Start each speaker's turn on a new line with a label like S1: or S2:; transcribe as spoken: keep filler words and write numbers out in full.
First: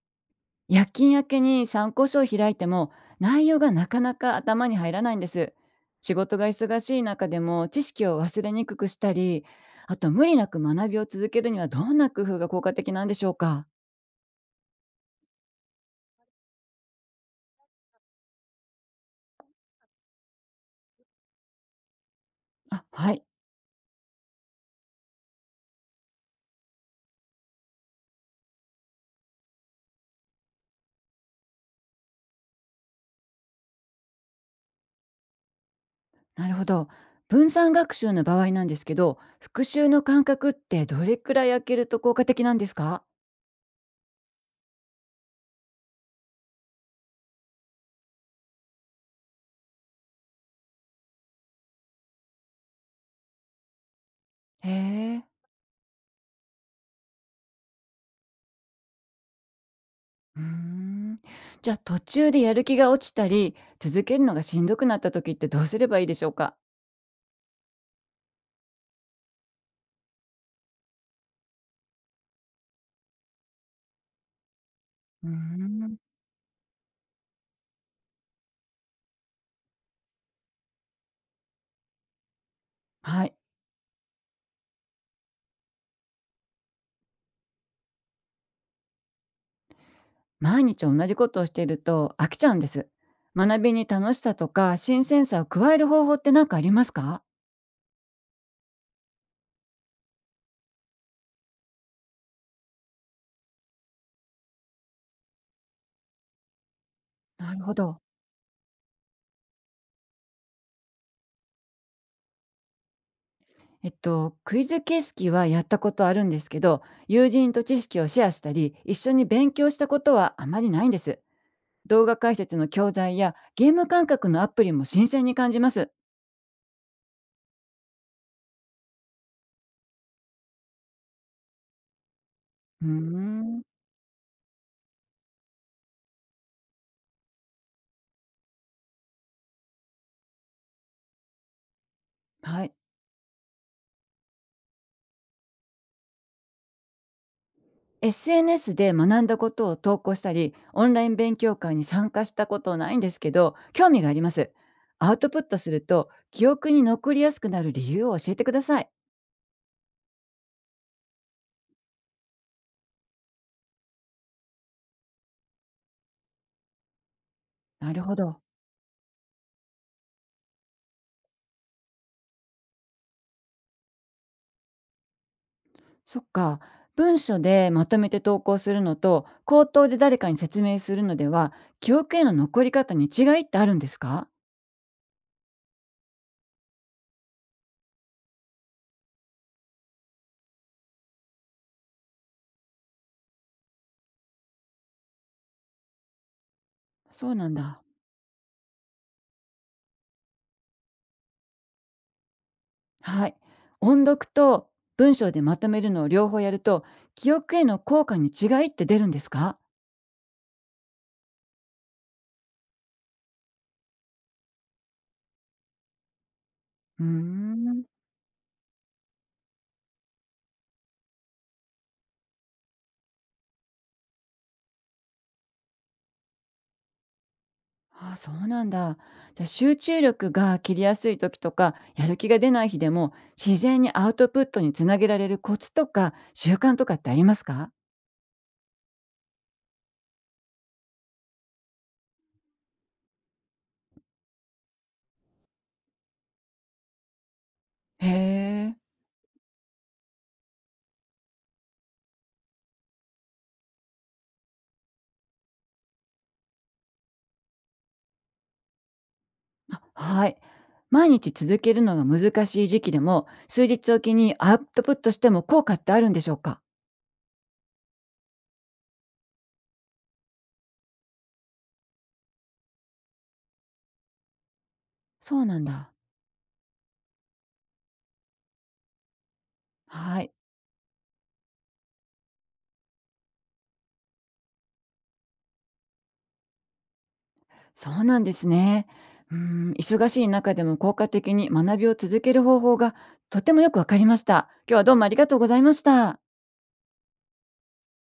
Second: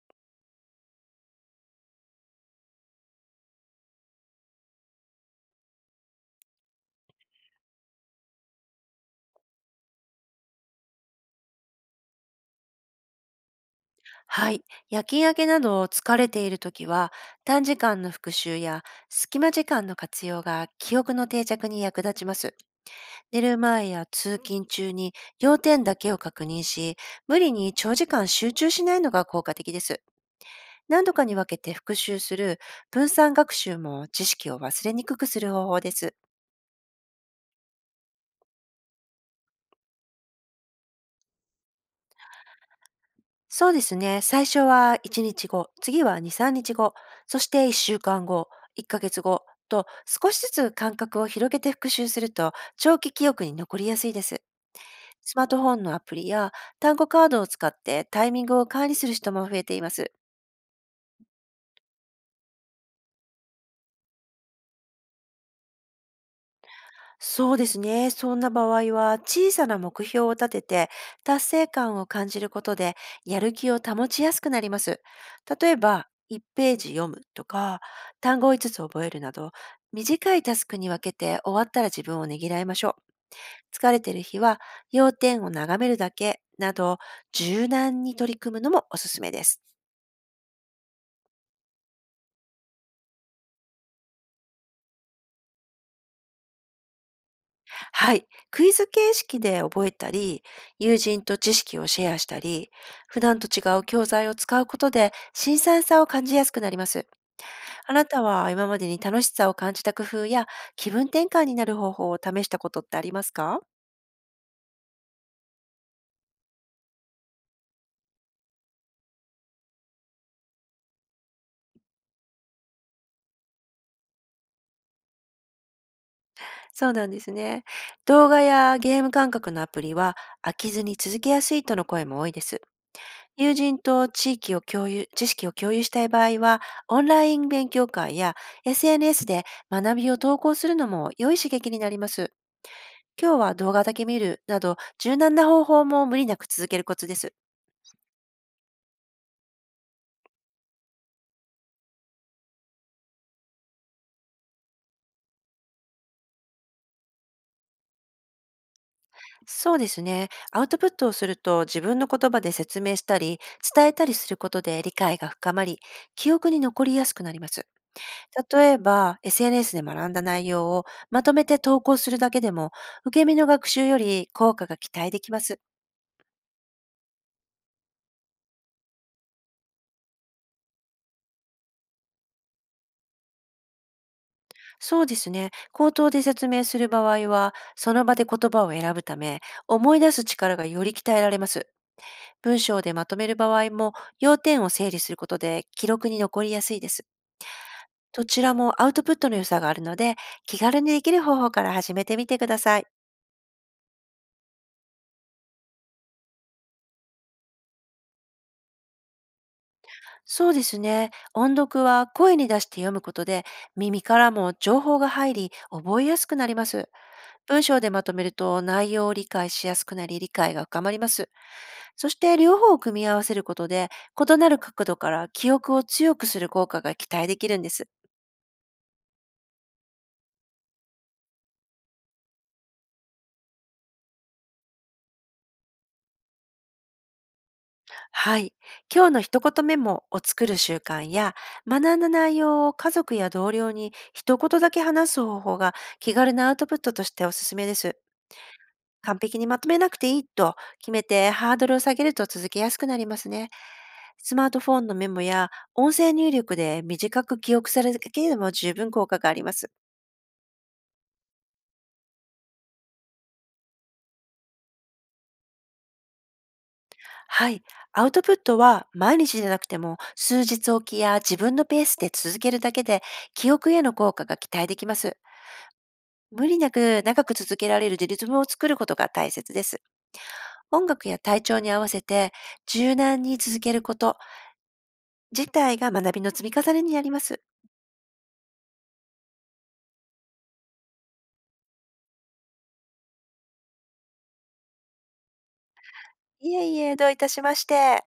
S1: 夜勤明けに参考書を開いても内容がなかなか頭に入らないんです。仕事が忙しい中でも知識を忘れにくくしたり、あと無理なく学びを続けるにはどんな工夫が効果的なんでしょうか？
S2: はい。夜勤明けなど疲れているときは、短時間の復習や隙間時間の活用が記憶の定着に役立ちます。
S1: あ、はい。
S2: 寝る前や通勤中に要点だけを確認し、無理に長時間集中しないのが効果的です。何度かに分けて復習する分散学習も知識を忘れにくくする方法です。
S1: なるほど。分散学習の場合なんですけど、復習の間隔ってどれくらい空けると効果的なんですか？
S2: そうですね。最初はいちにちご、次はに、みっかご、そしていっしゅうかんご、いっかげつごと少しずつ間隔を広げて復習すると長期記憶に残りやすいです。
S1: へえ。
S2: スマートフォンのアプリや単語カードを使ってタイミングを管理する人も増えています。
S1: うーん。じゃあ途中でやる気が落ちたり、続けるのがしんどくなった時ってどうすればいいでしょうか？
S2: そうですね。そんな場合は、小さな目標を立てて、達成感を感じることで、やる気を保ちやすくなります。
S1: うー
S2: 例え
S1: ん。
S2: ば、いちページ読むとか、単語をいつつつ覚えるなど、短いタスクに分けて終わったら自分をねぎらいましょう。
S1: はい。
S2: 疲れてる日は、要点を眺めるだけなど、柔軟に取り組むのもおすすめです。
S1: 毎日同じことをしていると飽きちゃうんです。学びに楽しさとか新鮮さを加える方法って何かありますか？
S2: はい。クイズ形式で覚えたり、友人と知識をシェアしたり、普段と違う教材を使うことで新鮮さを感じやすくなります。
S1: なるほ
S2: あ
S1: ど。
S2: なたは今までに楽しさを感じた工夫や気分転換になる方法を試したことってありますか？
S1: えっと、クイズ形式はやったことあるんですけど、友人と知識をシェアしたり、一緒に勉強したことはあまりないんです。動画解説の教材やゲーム感覚のアプリも新鮮に感じます。
S2: そうなんですね。動画やゲーム感覚のアプリは飽きずに続けやすいとの声も多いです。
S1: うー
S2: 友
S1: ん。
S2: 人と地域を共有、知識を共有したい場合は、オンライン勉強会や エスエヌエス で学びを投稿するのも良い刺激になります。
S1: はい。
S2: 今日は動画だけ見るなど、柔軟な方法も無理なく続けるコツです。
S1: エスエヌエス で学んだことを投稿したり、オンライン勉強会に参加したことないんですけど、興味があります。アウトプットすると、記憶に残りやすくなる理由を教えてください。
S2: そうですね。アウトプットをすると自分の言葉で説明したり、伝えたりすることで理解が深まり、記憶に残りやすくなります。
S1: なるほど。
S2: 例えば、エスエヌエス で学んだ内容をまとめて投稿するだけでも、受け身の学習より効果が期待できます。
S1: そっか。文書でまとめて投稿するのと、口頭で誰かに説明するのでは、記憶への残り方に違いってあるんですか？
S2: そうですね。口頭で説明する場合は、その場で言葉を選ぶため、思い出す力がより鍛えられます。文章でまとめる場合も、要点を整理することで記録に残りやすいです。
S1: そうなんだ。
S2: どちらもアウトプットの良さがあるので、気軽にできる方法から始めてみてください。
S1: はい。音読と文章でまとめるのを両方やると、記憶への効果に違いって出るんですか？
S2: そうですね。音読は声に出して読むことで耳からも情報が入り覚えやすくなります。
S1: うー
S2: 文章
S1: ん。
S2: でまとめると内容を理解しやすくなり理解が深まります。そして両方を組み合わせることで異なる角度から記憶を強くする効果が期待できるんです。
S1: ああ、そうなんだ。じゃあ集中力が切りやすい時とか、やる気が出ない日でも、自然にアウトプットにつなげられるコツとか、習慣とかってありますか？
S2: はい。今日の一言メモを作る習慣や学んだ内容を家族や同僚に一言だけ話す方法が気軽なアウトプットとしておすすめです。
S1: へえ。
S2: 完璧にまとめなくていいと決めてハードルを下げると続けやすくなりますね。スマートフォンのメモや音声入力で短く記憶されるだけでも十分効果があります。
S1: はい。毎日続けるのが難しい時期でも、数日おきにアウトプットしても効果ってあるんでしょうか？
S2: はい。アウトプットは毎日じゃなくても数日おきや自分のペースで続けるだけで記憶への効果が期待できます。
S1: そうなんだ。
S2: 無理なく長く続けられるリズムを作ることが大切です。
S1: はい。
S2: 音楽や体調に合わせて柔軟に続けること自体が学びの積み重ねになります。
S1: そうなんですね。うん、忙しい中でも効果的に学びを続ける方法がとてもよくわかりました。今日はどうもありがとうございました。
S2: いえいえ、どういたしまして。